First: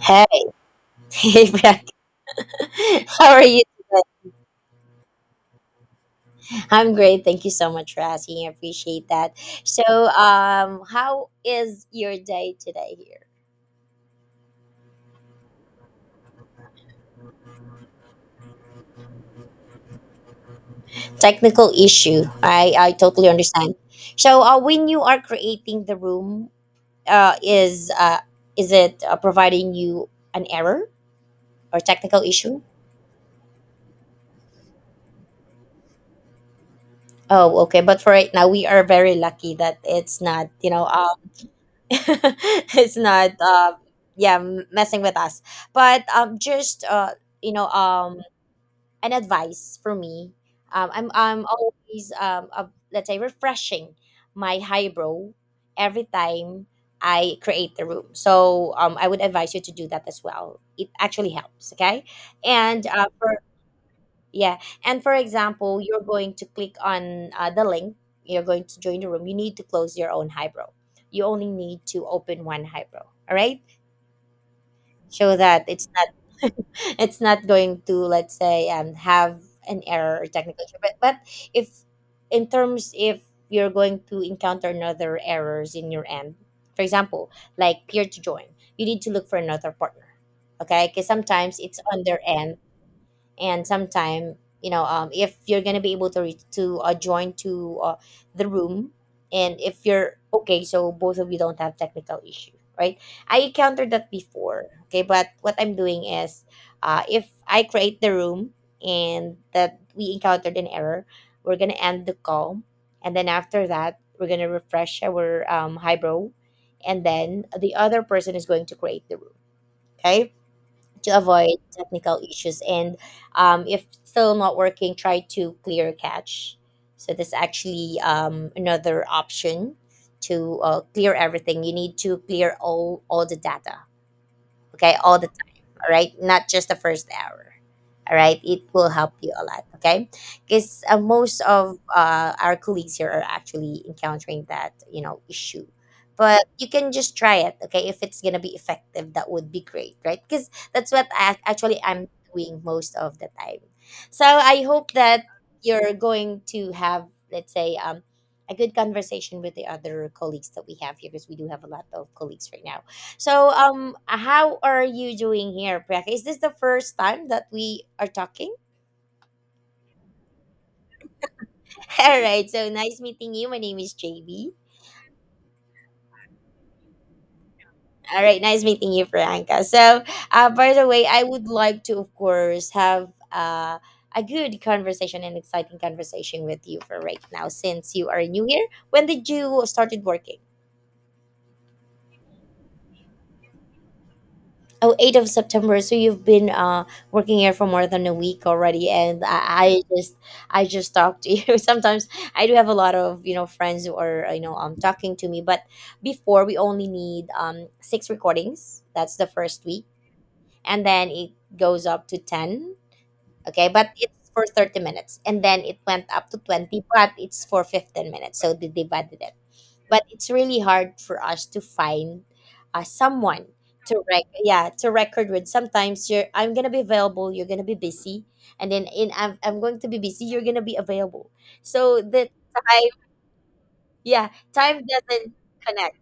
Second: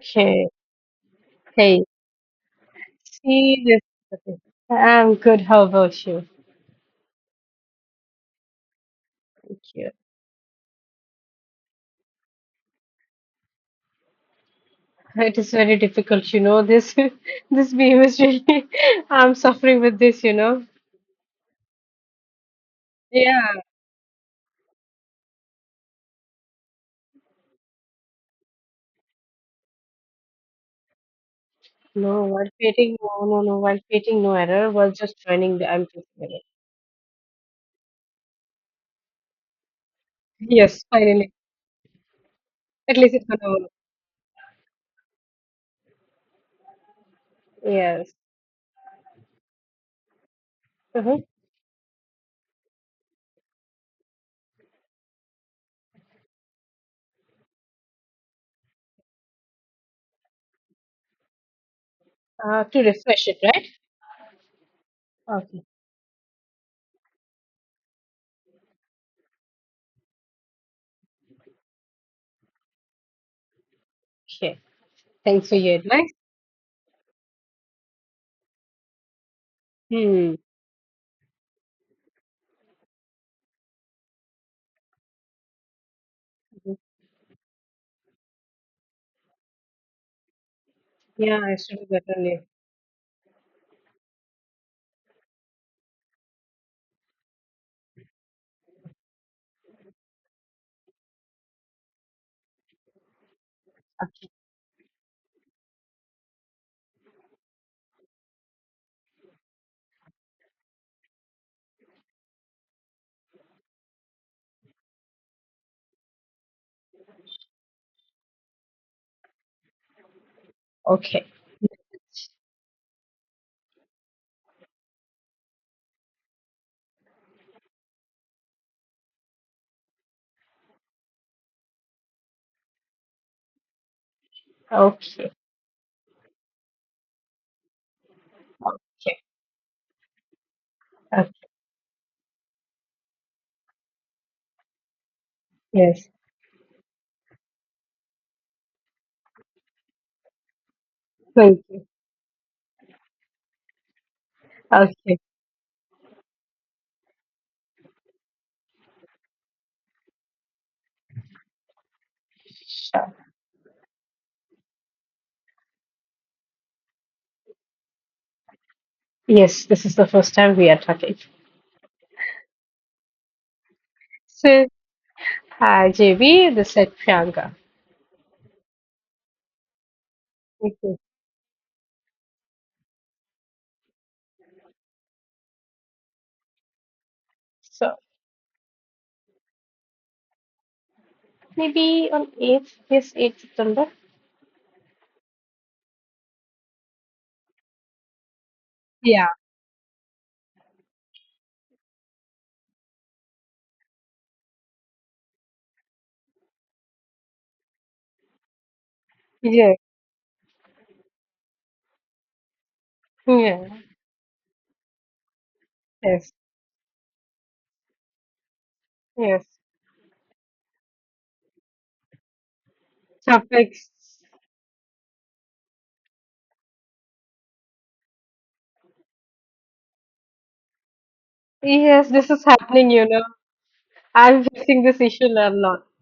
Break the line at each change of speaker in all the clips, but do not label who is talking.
Hey, hey,
Hey,
Brad. How are you
see this.
today?
Okay. I'm good. How about you?
I'm great. Thank you so much for asking. I appreciate that.
Thank
So,
you.
how is your day today here?
It is very difficult, you know. This this beam is really. I'm suffering with this, you know.
Technical issue. I totally
Yeah.
understand. So, when you are creating the room, uh, is uh, is it providing you an error or technical
No, while
issue?
creating, no, no, no. While creating no error, was just joining the. I'm just error.
Oh, okay. But for right now, we are very lucky that it's not. You
Yes,
know,
finally.
it's
At least it's
not,
gonna.
yeah, messing with us. But just you know
Yes.
um an advice for me. I'm
Uh-huh.
i'm always let's say refreshing my highbrow every time I create the room. So I would advise you to do that as well. It actually helps. Okay.
To
and
refresh it,
for
right?
Yeah. And for
Okay.
example, you're going to click on the link, you're going to join the room. You need to close your own highbrow. You only need to open one highbrow. All right.
Okay.
So
Thanks for
that
your
it's not
advice.
it's not going to, let's say, have an error or
Hmm.
technical issue. But if, in terms, if you're going to encounter another errors in your end, for example, like peer to join, you need to look for another partner. Okay, because
Yeah, I
sometimes
should
it's
have
on their
gotten it.
end, and sometime, you know, if you're gonna be able to reach to join to the room, and if you're okay, so both of you don't have technical issue, right? I encountered that before. Okay, but what I'm doing is, if I create the room and that we encountered an error, we're gonna end the call, and then after that we're gonna refresh our highbrow, and then the other person is going to create the room. Okay. To
Okay.
avoid technical issues. And if still not working, try to clear cache. So this actually another option to clear everything. You need to clear all the data. Okay, all the
Okay.
time. All right, not just the first hour. All right, it will help
Okay.
you a lot. Okay. Because uh, most
Okay.
of uh, our colleagues here are actually encountering that, you know, issue.
Yes.
But you can just try it. Okay, if it's gonna be effective, that would be great, right? Because that's what
Okay.
actually I'm doing most of the time. So I hope
Okay.
that you're going to have, let's say, a good conversation with the other colleagues that we have here, because we do have a lot of colleagues right now.
Sure.
So, how are you doing here, Priyanka? Is this the first time that we are talking?
Yes, this is the first time we are talking.
All right. So nice meeting you. My name is JB.
So, JB, this is Priyanka.
All right. Nice meeting you, Priyanka. So, by the
Okay.
way, I would like to, of course, have a good conversation and exciting conversation with you for right now since
So,
you are new here. When did you started working?
maybe on 8th, yes, 8th September.
Oh, 8th of September. So you've been working here for more than a week already, and
Yeah.
I just talked to you. Sometimes I do have a lot of, you know, friends who are, you know, talking to me, but before we only need six recordings. That's the first
Yes.
week, and then it goes up to 10. Okay,
Yeah.
but it's for 30 minutes, and then it went up
Yes.
to 20, but it's for 15 minutes. So they divided it,
Yes.
but it's really hard for us to find someone
Topics.
to yeah, to record with. Sometimes you're, I'm gonna be available, you're gonna be busy, and then I'm going to be busy, you're gonna be available. So
Yes, this
the
is
time,
happening, you know.
yeah,
I'm facing
time
this issue
doesn't
a lot.
connect.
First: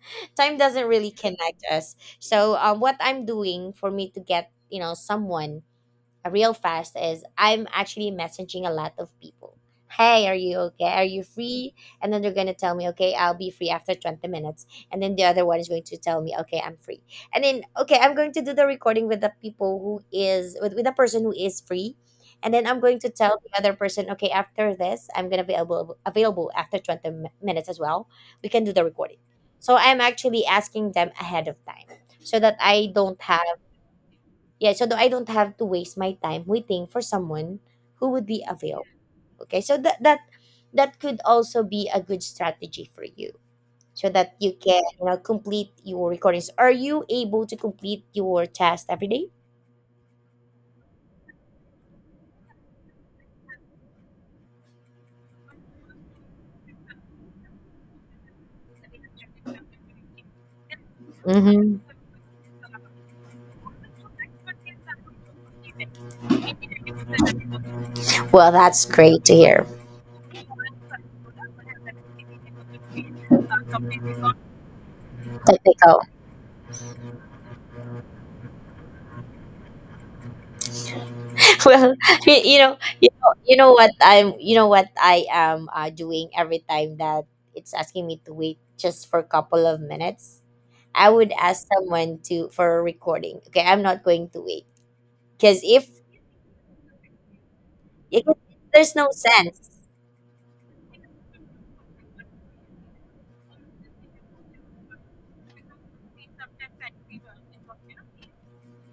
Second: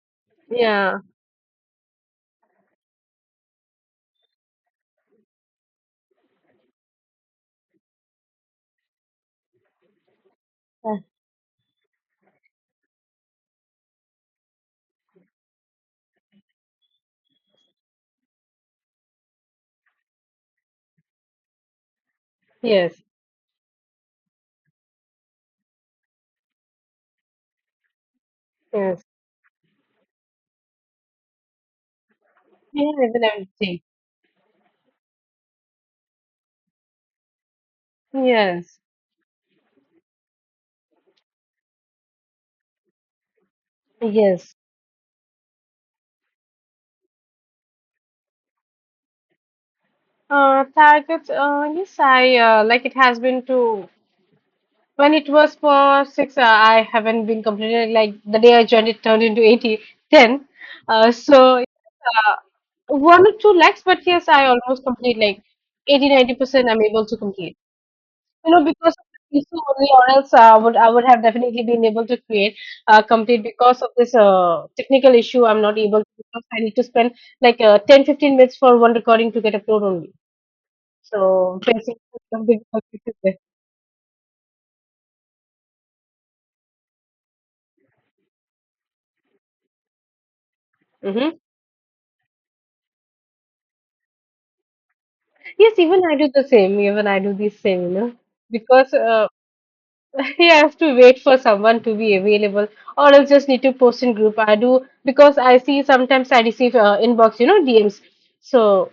Time doesn't
Yeah.
really connect us. So, what I'm doing for me to get, you know, someone real fast is, I'm actually messaging a lot of people. Hey, are you okay?
Uh,
Are you free? And then they're going to tell me, okay, I'll be free after 20 minutes. And then the other one is going to tell me, okay, I'm free. And then, okay, I'm going to do the recording with the people who is, with the person who is free. And then I'm going
Yes.
to tell the other person, okay, after this, I'm going to be available, available after 20 minutes as well. We can do the
Yes.
recording. So I'm actually asking them ahead of time, so that
Yeah,
I don't
even
have,
everything.
yeah, so that I don't have to waste my time waiting for someone who would be
Yes.
available. Okay, so that could also be a good strategy for you, so that you
Yes.
can, you know, complete your recordings. Are you able to complete your task every day?
Targets. Yes, I like. It has been to. When it was for six, I haven't been completed. Like the day I joined, it turned into eighty ten. 10. Uh, so
Mm-hmm.
uh, One or two lakhs, but yes, I almost complete like 80 90%. I'm able to complete. You
Well,
know,
that's
because of
great to
this issue
hear.
only, or else I would have definitely been able to create complete because of this technical issue. I'm not able
Technical.
to because I need to spend like 10 15 minutes for one recording to get upload only. So
Well,
basically,
you,
some
you know,
difficulties is
you know what you know what I am doing every time, that it's asking me to wait just for a couple of minutes, I would
there.
ask someone to for a recording. Okay, I'm not going to wait because
Yes,
if
even I do the same. Even I do the same, you know,
it,
because
there's no sense.
I have to wait for someone to be available, or else just need to post in group. I do because I see sometimes I receive inbox, you know, DMs. So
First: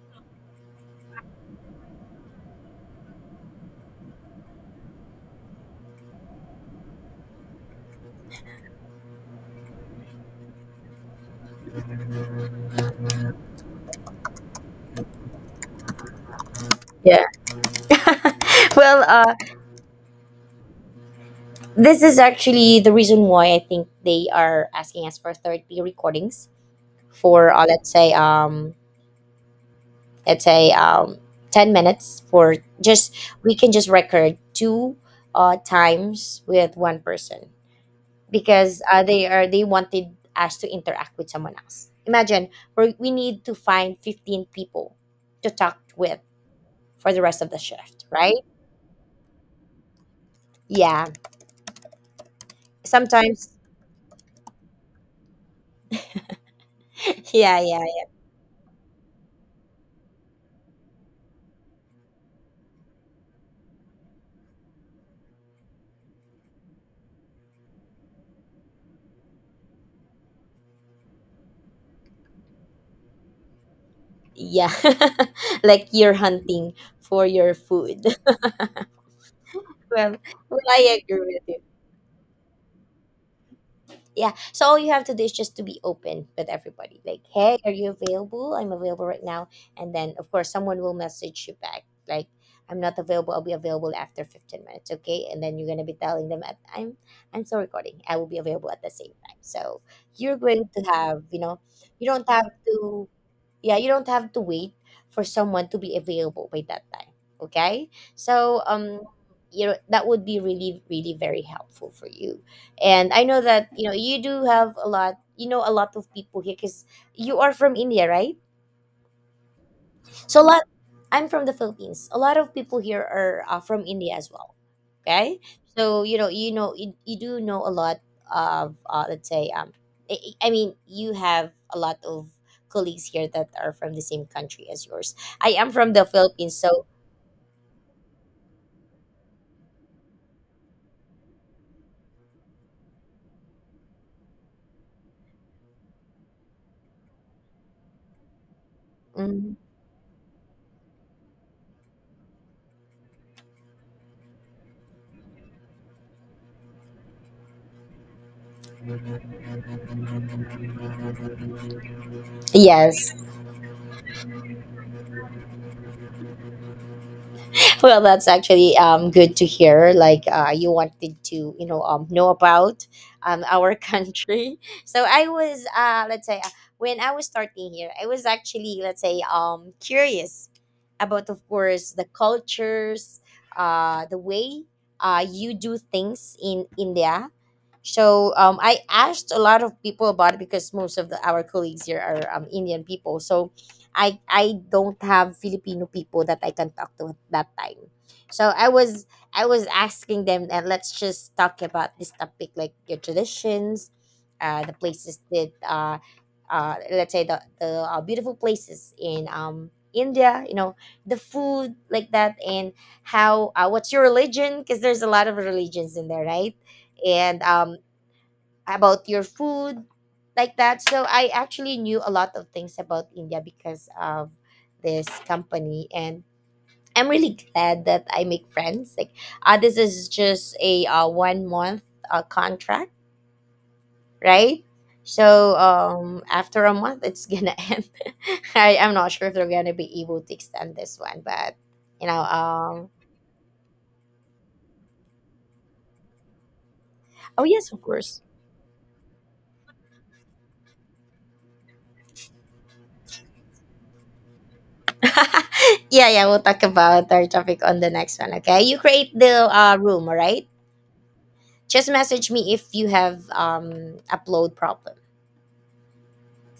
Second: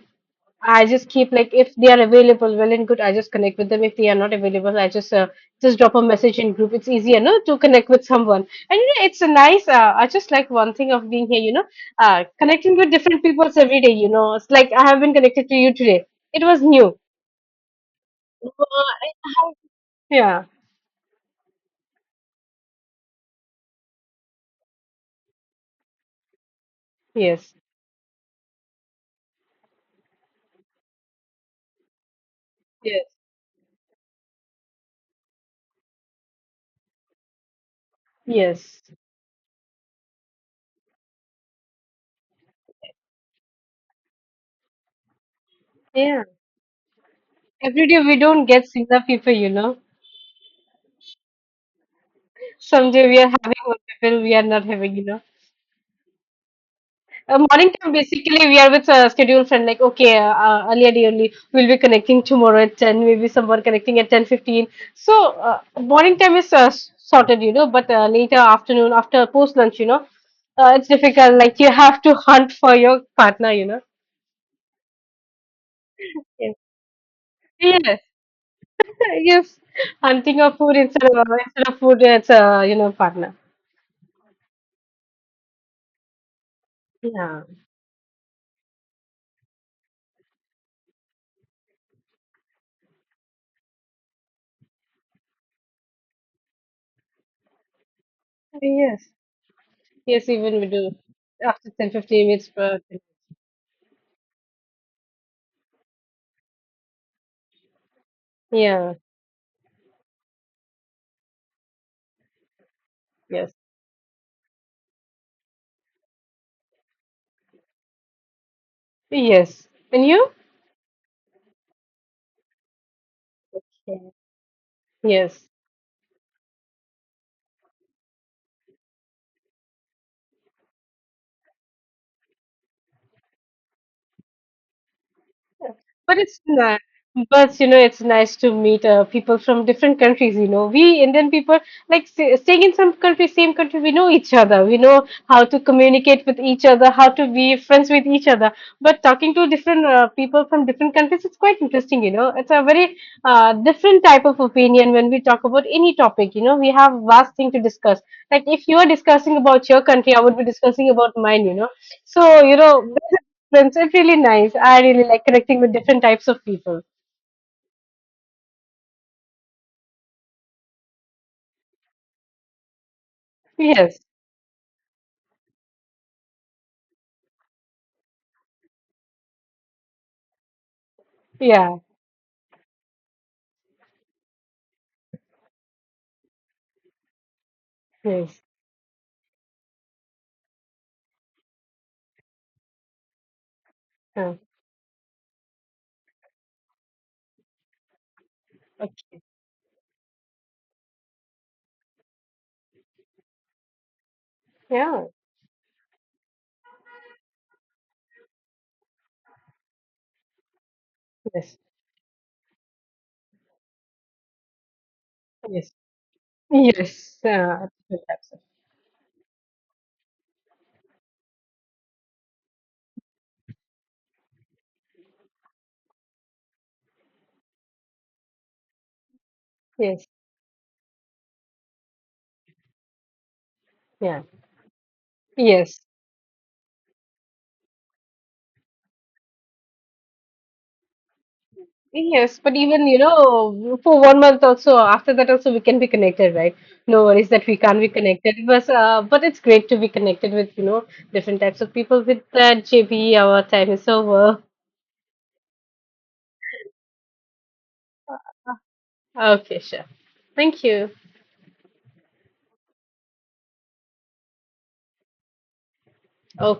I just keep like if they are available, well and good. I just connect with them. If they are not available, I just drop a message in group. It's easier, no, to connect with someone. And you know, it's a nice. I just like one thing of being here, you know, connecting with different peoples every day. You know, it's like I have been connected to you today. It was new.
Yeah.
Well,
Well,
yeah.
this is actually the reason why I think they are asking us for 30 recordings for,
Yes.
let's say, let's say um 10 minutes, for
Yes.
just we can just record two times with one person, because
Yes.
they wanted us to interact with someone else. Imagine we need to find 15 people to talk with
Yeah.
for the rest of the
Every day
shift,
we
right?
don't get enough people, you know.
Yeah.
Someday we are
Sometimes
having one people, we are not having, you know.
yeah,
Morning
yeah,
time basically we are with a scheduled friend like okay earlier day only we'll be connecting tomorrow at 10, maybe someone connecting at 10:15, so morning time is sorted, you know, but later afternoon after post lunch, you know, it's difficult, like you have to hunt for your partner, you know.
yeah. Like you're hunting for your
Yes.
food.
Yes,
Well,
hunting of food
I
instead
agree
of
with you.
food, it's a, you know, partner.
Yeah. So all you have to do is just to be open with everybody. Like,
Yeah.
hey, are you available? I'm available right now. And then of course someone will message you back. Like, I'm not available. I'll be available after 15 minutes. Okay. And then you're gonna be telling them at, I'm still recording. I will be available at the
Yes.
same time. So
Yes,
you're
even we
going to
do
have, you know,
after 10,
you
fifteen
don't
minutes.
have
Per-
to, yeah, you don't have to wait for someone to be available by that time. Okay. So,
Yeah.
you know, that would be really really very helpful for you, and I know
Yes.
that, you know, you do have a lot, you know, a lot of people here because you are from India, right?
Yes. And you?
So a lot. I'm from the Philippines. A lot of people here are from
Yeah.
India as well. Okay,
Yes.
so, you know, you, you do know a lot of, let's say, I, I mean, you have a lot of colleagues here that are from the same country as yours. I am from the
But it's
Philippines,
nice.
so
But you know, it's nice to meet people from different countries. You know, we Indian people like staying in some country, same country. We know each other. We know how to communicate with each other, how to be friends with each other. But talking to
mm,
different people from different countries, it's quite interesting. You know, it's a very different type of opinion when we talk about any topic. You know, we have vast thing to discuss. Like if you are discussing about your country, I would be discussing about mine. You know, so
yes,
friends are really nice. I really like connecting with different types of people.
well, that's actually good to hear. Like, you wanted to, you know, know about our
Yes.
country. So I was, let's say, when I was starting here, I was actually, let's say, curious about, of
Yeah.
course, the cultures, the way, you do things in India. So,
Yes.
I asked a lot of people about it because most of our colleagues here are Indian people. So I
Uh,
I don't have Filipino people that I can talk to at that time. So
okay.
I was asking them that, let's just talk about this topic, like your traditions, the
Yeah.
places that, let's say, the beautiful places in India, you know, the
Yes.
food, like that, and how, what's your religion? Because there's a lot of
Yes.
religions in there, right?
Yes.
And
Different types of.
about your food, like that. So I actually knew a lot of things about India because of this company, and I'm really glad that I make friends. Like, this
Yes.
is just a, 1 month contract,
Yeah.
right? So
Yes.
after a month it's gonna end. I'm not sure if they're gonna be able to extend this one, but you know,
Yes. But even, you know, for one month also, after that also, we can be connected, right? No worries
oh
that we
yes,
can't
of
be
course.
connected. But it's great to be connected with, you know, different types of people. With that, JB, our time is over.
Yeah, yeah. We'll talk about our topic on the next one. Okay. You create the
Okay, sure.
room. All right.
Thank you.
Just message me if you have upload problem.